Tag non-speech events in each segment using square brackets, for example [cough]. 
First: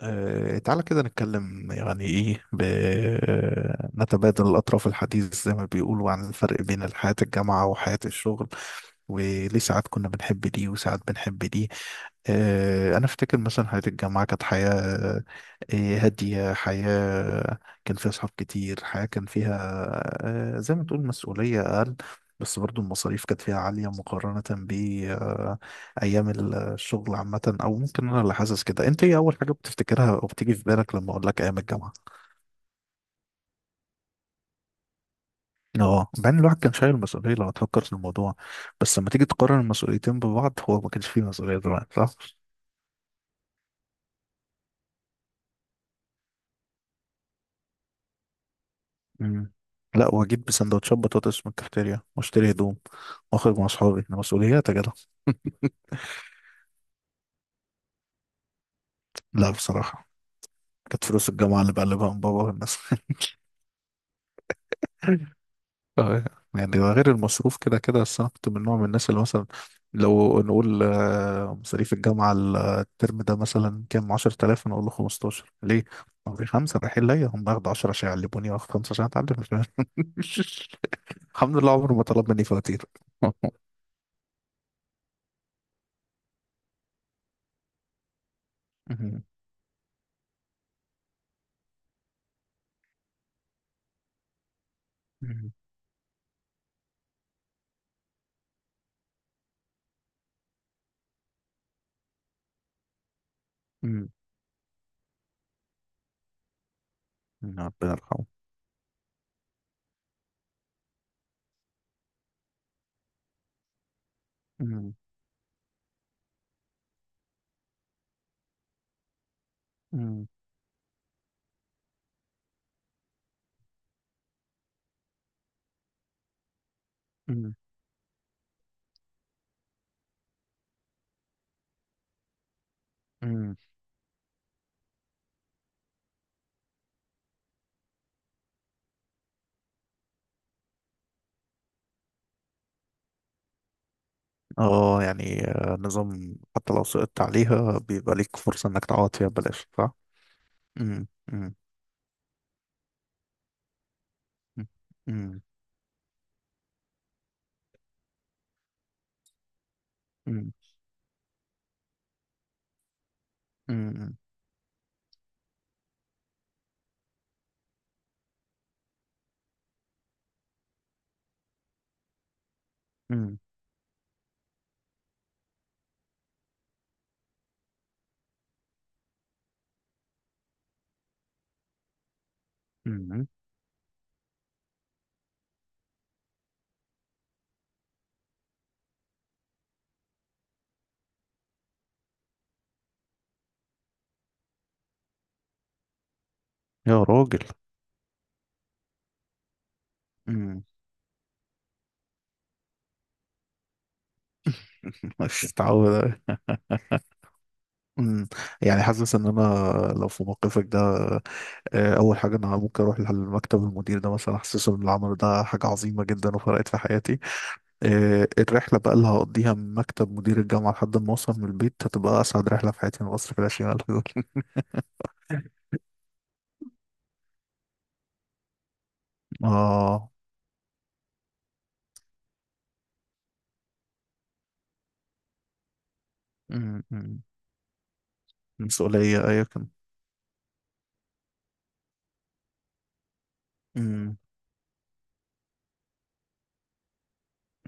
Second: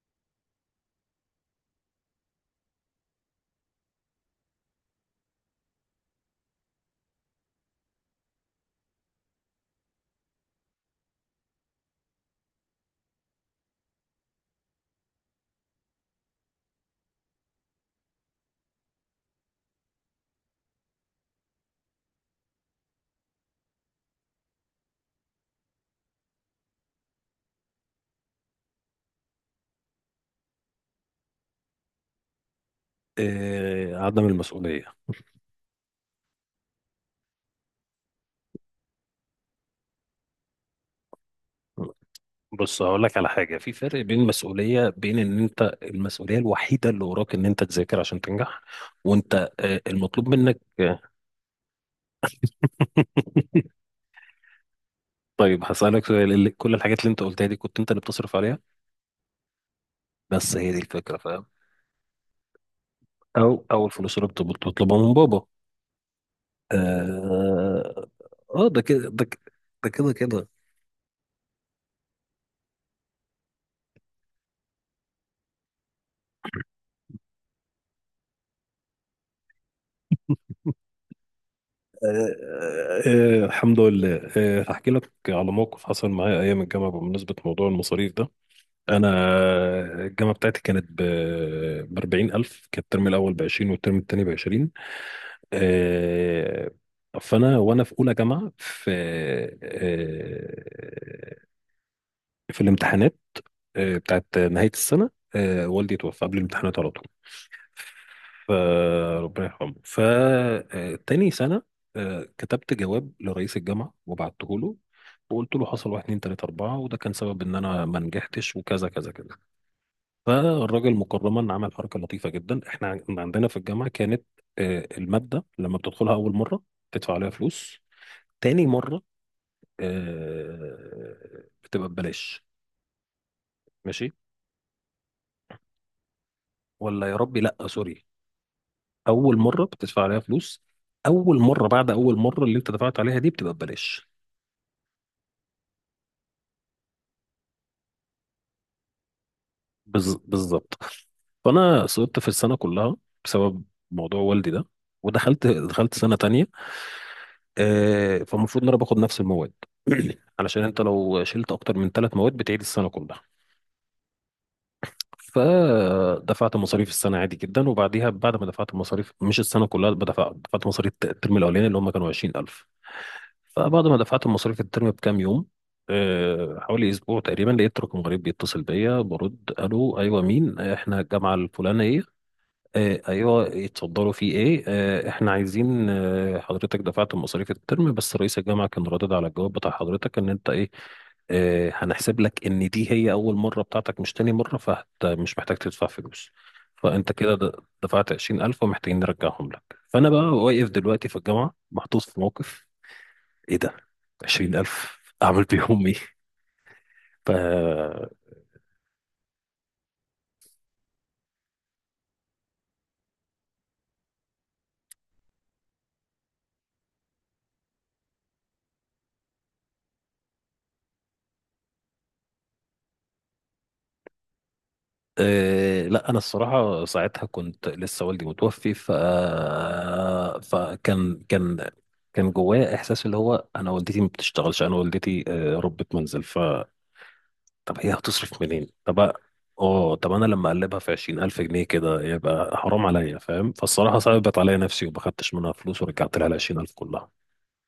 تعالى كده نتكلم يعني ايه ب... آه، نتبادل الأطراف الحديث زي ما بيقولوا عن الفرق بين حياة الجامعة وحياة الشغل وليه ساعات كنا بنحب دي وساعات بنحب دي. أنا أفتكر مثلا حياة الجامعة كانت حياة هادية، حياة كان فيها أصحاب كتير، حياة كان فيها زي ما تقول مسؤولية أقل، بس برضو المصاريف كانت فيها عالية مقارنة ايام الشغل عامه. او ممكن انا اللي حاسس كده، انت ايه اول حاجه بتفتكرها او بتيجي في بالك لما اقول لك ايام الجامعه؟ عدم المسؤولية. اه، بعدين الواحد كان شايل مسؤوليه لو تفكر في الموضوع، بس لما تيجي تقارن المسؤوليتين ببعض هو ما كانش فيه مسؤوليه زمان، صح؟ بص هقول لك على حاجة، في فرق بين المسؤولية، بين ان انت المسؤولية الوحيدة اللي وراك ان انت تذاكر عشان تنجح، وانت امم لا، المطلوب واجيب منك سندوتشات آه، بطاطس من الكافتيريا واشتري هدوم واخرج مع [laughs] اصحابي، ده مسؤوليات يا جدع. [laughs] طيب هسألك سؤال، اللي كل الحاجات اللي انت قلتها دي كنت انت اللي بتصرف عليها؟ لا بصراحه، بس هي دي كانت الفكرة، فلوس فاهم؟ الجامعه اللي بقلبها من بابا والناس. او الفلوس اللي بتطلبها من [laughs] بابا. اه، يعني ده غير المصروف كده كده، اه. بس انا كنت من نوع ده من كده الناس اللي ده كده مثلا ده كده لو كده. نقول مصاريف الجامعة الترم ده مثلا كام، 10000، انا اقول له 15، ليه؟ عمري خمسة رايحين ليا، هم ياخدوا 10 عشان يعلموني واخد خمسة عشان اتعلم. [laughs] الحمد لله عمره ما طلب مني آه، فواتير. [laughs] الحمد لله، هحكي لك على موقف حصل معايا ايام الجامعة بمناسبة موضوع المصاريف ده. انا مم. الجامعه بتاعتي كانت ب 40,000، كان الترم الاول ب 20 والترم الثاني ب 20. مم. آه، فانا وانا في اولى جامعه آه، في الامتحانات، مم. بتاعت نهايه السنه. والدي توفى قبل الامتحانات على طول، ربنا يرحمه. فربنا يرحمه، فتاني سنه. كتبت جواب لرئيس الجامعه وبعته له، مم. وقلت له حصل واحد اتنين تلاته اربعه، وده كان سبب ان انا ما نجحتش، وكذا كذا كذا. مم. فالراجل مكرما عمل حركه لطيفه جدا. احنا عندنا في الجامعه كانت الماده لما بتدخلها اول مره تدفع عليها مم. فلوس، تاني مره بتبقى ببلاش. مم. ماشي، ولا يا ربي، لا سوري، اول مره بتدفع عليها فلوس. اول مره، بعد اول مره اللي انت دفعت عليها دي بتبقى ببلاش. اه يعني نظام حتى لو سقطت عليها بيبقى ليك فرصة انك تعوض فيها ببلاش، صح؟ بالظبط. مم. مم. فانا سقطت في السنه كلها بسبب موضوع والدي ده، مم. مم. ودخلت سنه تانية. فالمفروض ان انا باخد نفس المواد. [clears throat] علشان انت لو شلت اكتر من 3 مواد بتعيد السنه كلها. مم. فدفعت مصاريف السنه عادي جدا، وبعديها بعد ما دفعت المصاريف مش السنه كلها، دفعت مصاريف الترم الاولاني اللي هم كانوا 20,000. مم. فبعد ما دفعت مصاريف الترم بكام يوم، حوالي اسبوع تقريبا، لقيت رقم غريب بيتصل بيا. برد: الو، ايوه مين؟ احنا الجامعه الفلانيه. مم. ايوه اتفضلوا، في ايه؟ احنا عايزين، حضرتك دفعت مصاريف الترم، بس رئيس الجامعه كان رادد على الجواب بتاع حضرتك ان انت ايه. هنحسب لك ان دي هي اول مره بتاعتك مش تاني مره، فمش محتاج تدفع فلوس. يا فانت كده راجل. دفعت 20,000، ومحتاجين نرجعهم لك. فانا بقى مم. واقف دلوقتي في الجامعه محطوط في موقف. ايه ده؟ 20,000 [laughs] أعمل مش بيهم إيه؟ متعود. ف مم. يعني حاسس ان انا لو في موقفك ده، اول حاجه انا ممكن اروح لمكتب المدير ده مثلا احسسه ان العمل ده حاجه عظيمه جدا وفرقت في حياتي. الرحله بقى اللي هقضيها من مكتب مدير الجامعه لحد ما اوصل من البيت هتبقى اسعد رحله في حياتي من مصر في الشمال. [laughs] آه، لا، أنا الصراحة ساعتها كنت لسه والدي متوفي. اه. فكان كان كان جوايا إحساس، اللي هو أنا والدتي ما بتشتغلش، أنا والدتي ربة منزل. مم. مم. طب هي هتصرف منين؟ طب مسؤوليه ايوه كان. اه، طب أنا لما أقلبها في 20,000 جنيه كده يبقى حرام عليا، فاهم؟ فالصراحة مم. صعبت عليا نفسي، وما خدتش منها فلوس، ورجعت لها العشرين ألف كلها.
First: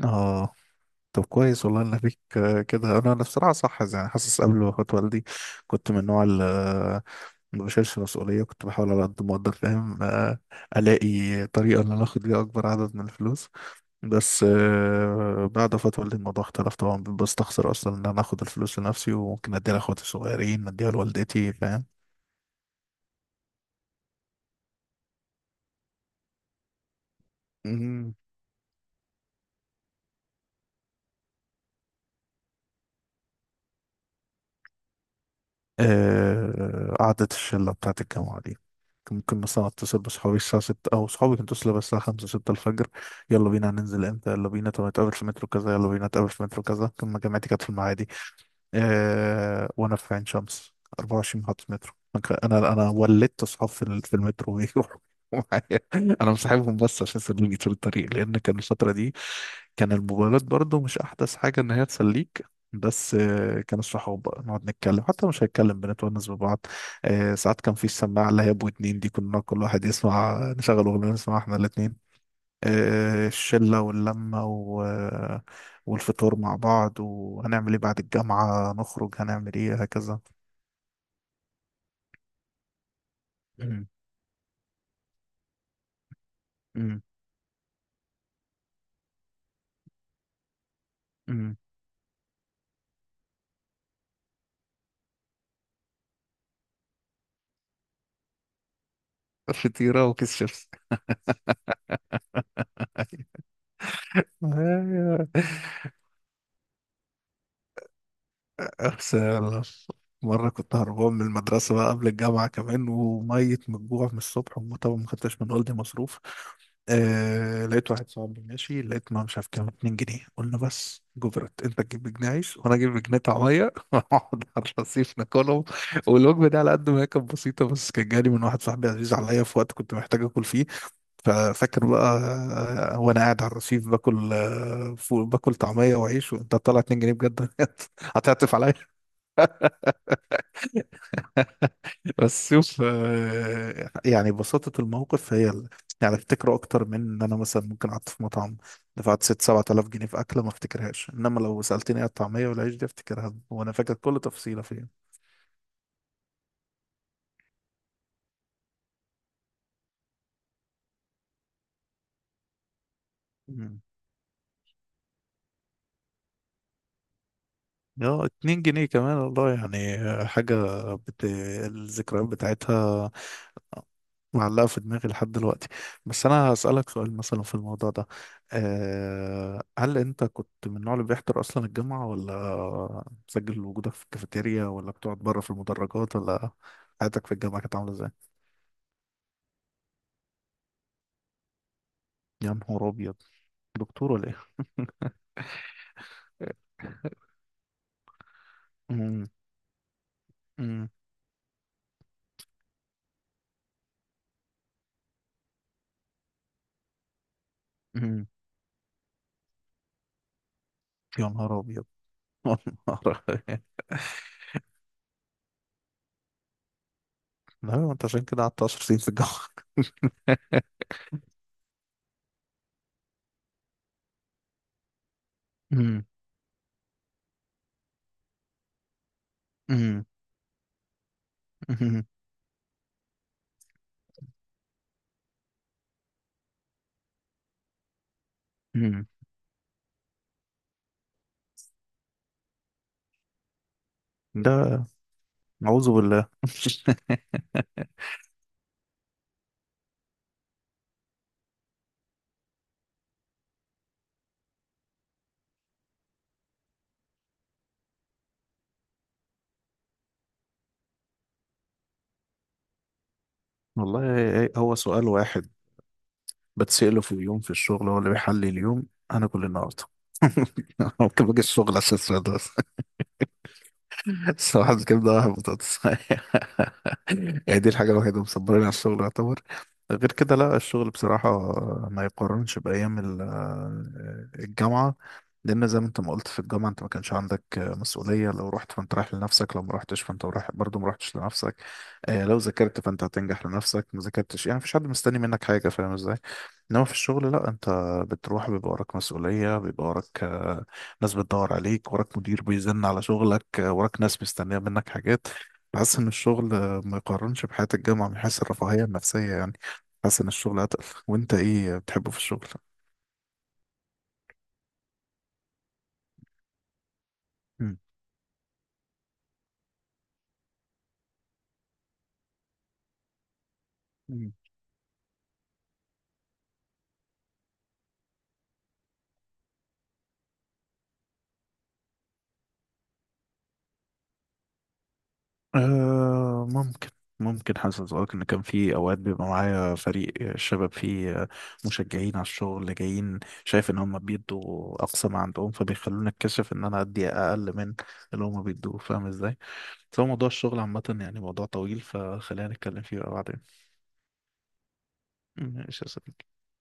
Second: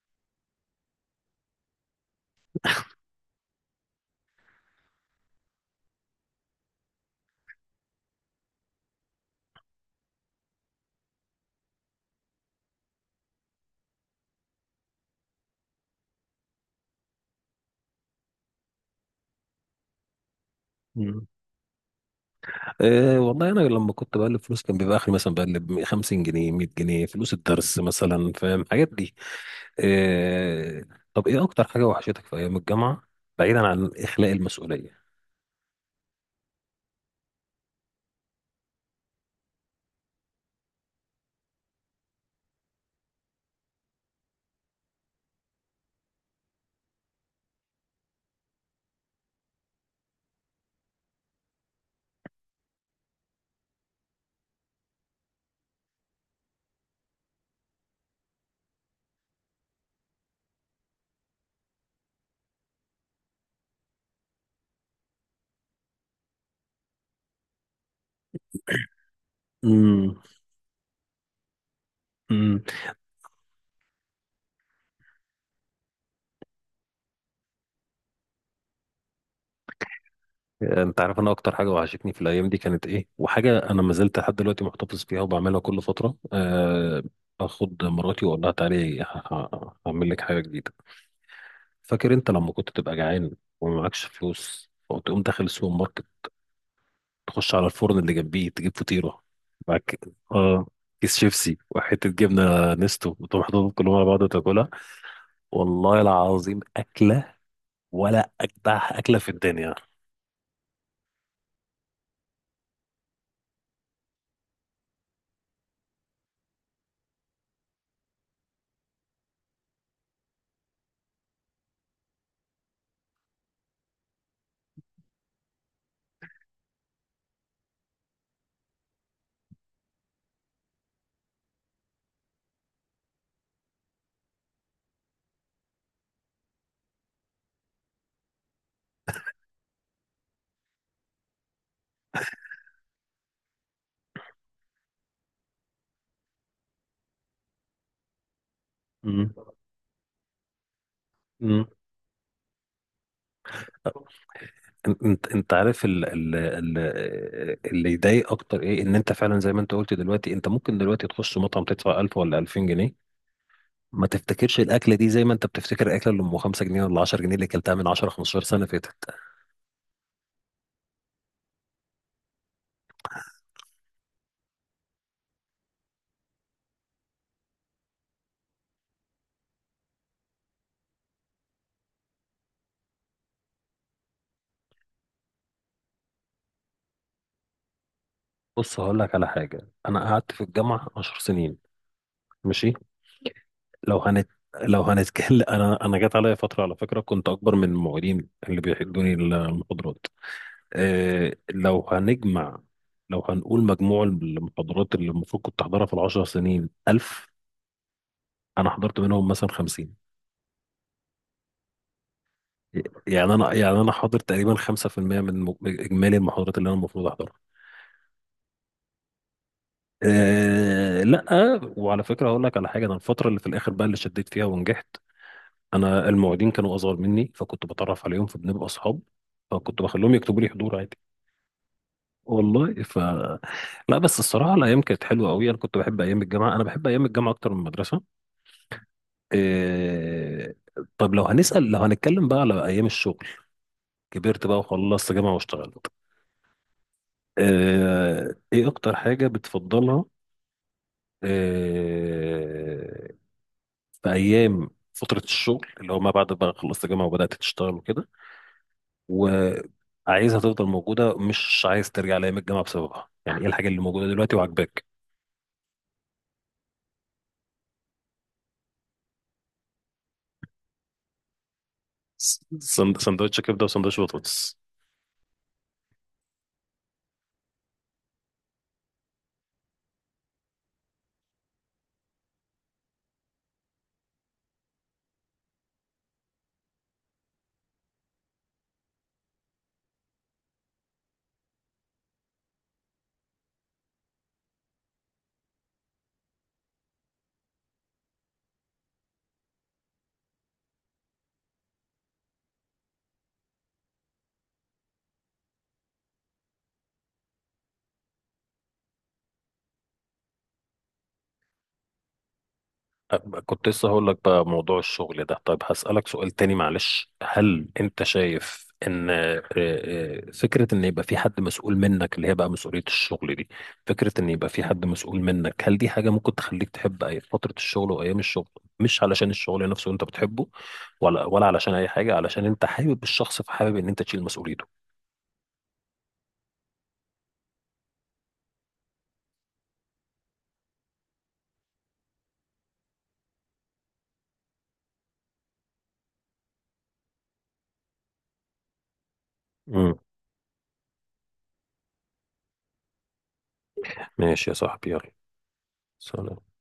اه طب كويس والله ان فيك كده. انا بصراحه صح، يعني حاسس قبل ما اخد والدي كنت من النوع اللي ما بشيلش مسؤوليه، كنت بحاول على قد ما اقدر، فاهم؟ الاقي طريقه ان انا اخد بيها اكبر عدد من الفلوس. بس بعد وفاه والدي الموضوع اختلف طبعا، بستخسر اصلا ان انا اخد الفلوس لنفسي وممكن اديها لاخواتي الصغيرين، اديها لوالدتي. أه والله، انا لما كنت بقلب فلوس كان بيبقى اخري مثلا بقلب 50 جنيه، 100 جنيه، فلوس الدرس فاهم مثلا، فاهم حاجات دي؟ أه، طب ايه اكتر حاجه وحشتك في ايام الجامعه بعيدا عن اخلاء المسؤوليه قعدة الشلة بتاعة الجامعة دي؟ كان ممكن مثلا أتصل بصحابي الساعة ستة أو صحابي كانوا يتصلوا بس الساعة خمسة ستة الفجر، يلا بينا هننزل إمتى، يلا بينا طب نتقابل في مترو كذا، يلا بينا نتقابل في مترو كذا. كان جامعتي كانت في المعادي آه وانا في عين شمس، 24 محطة مترو. انا ولدت اصحاب في المترو [laughs] بيروحوا معايا، انا مصاحبهم بس عشان يسلوني طول الطريق، لان كان الفترة دي كان الموبايلات برضو مش احدث حاجة ان هي تسليك. بس كان الصحاب بقى نقعد نتكلم، حتى مش هنتكلم بنتونس ببعض. ساعات كان في السماعة اللي هي ابو اتنين دي، كنا كل واحد امم يسمع، نشغل اغنية نسمعها احنا الاتنين. امم الشلة واللمة و... آه، والفطور مع بعض، وهنعمل ايه بعد الجامعة، نخرج هنعمل ايه هكذا. انت عارف انا اكتر حاجه وحشتني في الايام دي كانت ايه، وحاجه انا أمم، ما زلت لحد دلوقتي محتفظ بيها وبعملها كل فتره أمم، آه، اخد مراتي واقول لها تعالي هعمل لك حاجه جديده. أمم. فاكر انت لما كنت تبقى جعان وما معكش فلوس، وتقوم داخل السوبر ماركت تخش على الفرن اللي جنبيه تجيب فطيرة معاك؟ فطيرة وكيس اه، شيبس. كيس شيبسي وحتة جبنة نستو، وتقوم حاططهم كلهم على بعض وتاكلها. والله العظيم أكلة، ولا أجدع بس أكلة في يلا. الدنيا. مرة كنت هربان من المدرسة بقى قبل الجامعة كمان، وميت من الجوع من الصبح، طبعا ما خدتش من والدي مصروف. آه لقيت واحد صاحبي ماشي، لقيت، ما مش عارف كام، 2 جنيه. قلنا بس جبرت، انت تجيب جنيه عيش وانا اجيب جنيه طعمية [laughs] ونقعد على الرصيف ناكلهم. والوجبة دي على قد ما هي كانت بسيطة بس كانت جالي من واحد صاحبي عزيز عليا في وقت كنت محتاج اكل فيه. ففاكر بقى وانا قاعد على الرصيف باكل باكل طعمية وعيش، وانت طالع 2 جنيه بجد [laughs] هتعطف عليا. [laughs] بس شوف يعني بساطة الموقف هي يعني افتكره اكتر من ان انا مثلا ممكن قعدت في مطعم دفعت مم. ست سبعة آلاف جنيه في اكلة، ما افتكرهاش، انما لو مم. سألتني على الطعمية والعيش دي افتكرها وانا فاكر كل تفصيلة فيها. انت عارف ال ال ال اللي يضايق اكتر ايه؟ ان انت فعلا زي ما انت قلت دلوقتي، انت ممكن دلوقتي تخش مطعم تدفع 1000 ولا 2000 جنيه، مم. ما تفتكرش الاكله دي زي ما انت بتفتكر الاكله اللي ام 5 جنيه ولا 10 جنيه، اللي كلتها من 10 اه 15 اتنين سنه جنيه فاتت. كمان والله، يعني بت... الذكريات بتاعتها معلقة في دماغي لحد دلوقتي. بس أنا هسألك سؤال مثلا في الموضوع ده، أه هل أنت كنت من النوع اللي بيحضر أصلا الجامعة، ولا مسجل وجودك في الكافيتيريا، ولا بتقعد بره في المدرجات، ولا حياتك في الجامعة كانت عاملة إزاي؟ بص هقول لك على حاجة، أنا قعدت في الجامعة 10 سنين، يا ماشي. نهار أبيض، لو دكتور ولا هنت إيه؟ لو هنتكلم [laughs] أنا جت عليا فترة، على فكرة كنت [laughs] أكبر من المعيدين اللي بيحدوني أمم، المحاضرات. أمم، إيه، لو هنقول مجموع المحاضرات اللي المفروض كنت أحضرها في ال10 سنين 1000، أمم. أنا حضرت منهم مثلا 50. يا نهار أبيض. [laughs] يا نهار يعني أنا أبيض. يعني أنا حاضر تقريبا 5% من إجمالي المحاضرات اللي أنا المفروض أحضرها. لا ما أنت عشان كده قعدت 10 سنين في الجامعة. إيه، لا. وعلى فكرة هقول لك على حاجة، أنا الفترة اللي في الآخر بقى اللي شديت فيها ونجحت، [laughs] أمم، انا المعيدين كانوا اصغر مني، فكنت بتعرف عليهم فبنبقى اصحاب، فكنت أمم، بخليهم يكتبوا لي حضور عادي أمم، والله. لا بس الصراحه الايام كانت حلوه قوي. انا كنت بحب ايام الجامعه، انا بحب ايام الجامعه اكتر من المدرسه. أمم. إيه. طب لو هنتكلم بقى على ايام الشغل، كبرت بقى ده وخلصت جامعه واشتغلت. أعوذ بالله. [laughs] إيه، ايه اكتر حاجه بتفضلها؟ إيه. في ايام فتره الشغل اللي هو ما بعد بقى خلصت جامعه وبدات تشتغل وكده، وعايزها تفضل موجودة، مش عايز ترجع لأيام الجامعة بسببها، يعني ايه الحاجة اللي موجودة دلوقتي والله هو وعاجباك؟ سؤال واحد بتسأله في اليوم في الشغل هو اللي بيحلي اليوم، انا كل النهارده [laughs] ممكن باجي الشغل عشان السؤال ده. سندوتش كبدة وسندوتش بطاطس. صباح الكبدة واحد بطاطس. [laughs] يعني دي الحاجة الوحيدة اللي مصبراني على الشغل يعتبر، غير كده لا، الشغل بصراحة ما يقارنش بأيام ال- آه، الجامعة، لأن زي ما أنت ما قلت في الجامعة أنت ما كانش عندك مسؤولية، لو رحت فأنت رايح لنفسك، لو ما رحتش فأنت رايح برضه، ما رحتش لنفسك. لو ذاكرت فأنت هتنجح لنفسك، ما ذاكرتش يعني مفيش حد مستني منك حاجة، فاهم إزاي؟ إنما في الشغل لا، أنت بتروح بيبقى وراك مسؤولية، بيبقى وراك ناس بتدور عليك، وراك مدير بيزن على شغلك، وراك ناس مستنية منك حاجات. بحس إن الشغل ما يقارنش بحياة الجامعة من حيث الرفاهية النفسية يعني، بحس إن الشغل أتقل. وأنت إيه بتحبه في الشغل؟ كنت لسه هقول لك بقى موضوع الشغل ده. طيب هسألك سؤال تاني، معلش، هل انت شايف ان فكرة ان يبقى في حد مسؤول منك اللي هي بقى مسؤولية الشغل دي، فكرة ان مم. يبقى في حد مسؤول منك، هل دي حاجة ممكن تخليك تحب أي فترة الشغل وايام الشغل؟ مش علشان الشغل نفسه انت بتحبه، ولا علشان اي حاجة، علشان انت حابب الشخص فحابب ان انت تشيل مسؤوليته. آه ممكن، ممكن حاسس أقولك إن كان في أوقات بيبقى معايا فريق الشباب، فيه مشجعين على الشغل جايين، شايف إن هم بيدوا أقصى ما عندهم فبيخلوني أتكشف إن أنا أدي أقل من اللي هم بيدوه، فاهم إزاي؟ امم. بس هو موضوع الشغل عامة يعني موضوع طويل، فخلينا نتكلم فيه بقى بعدين. ماشي يا صاحبي، يلا. ماشي يا صديقي. سلام.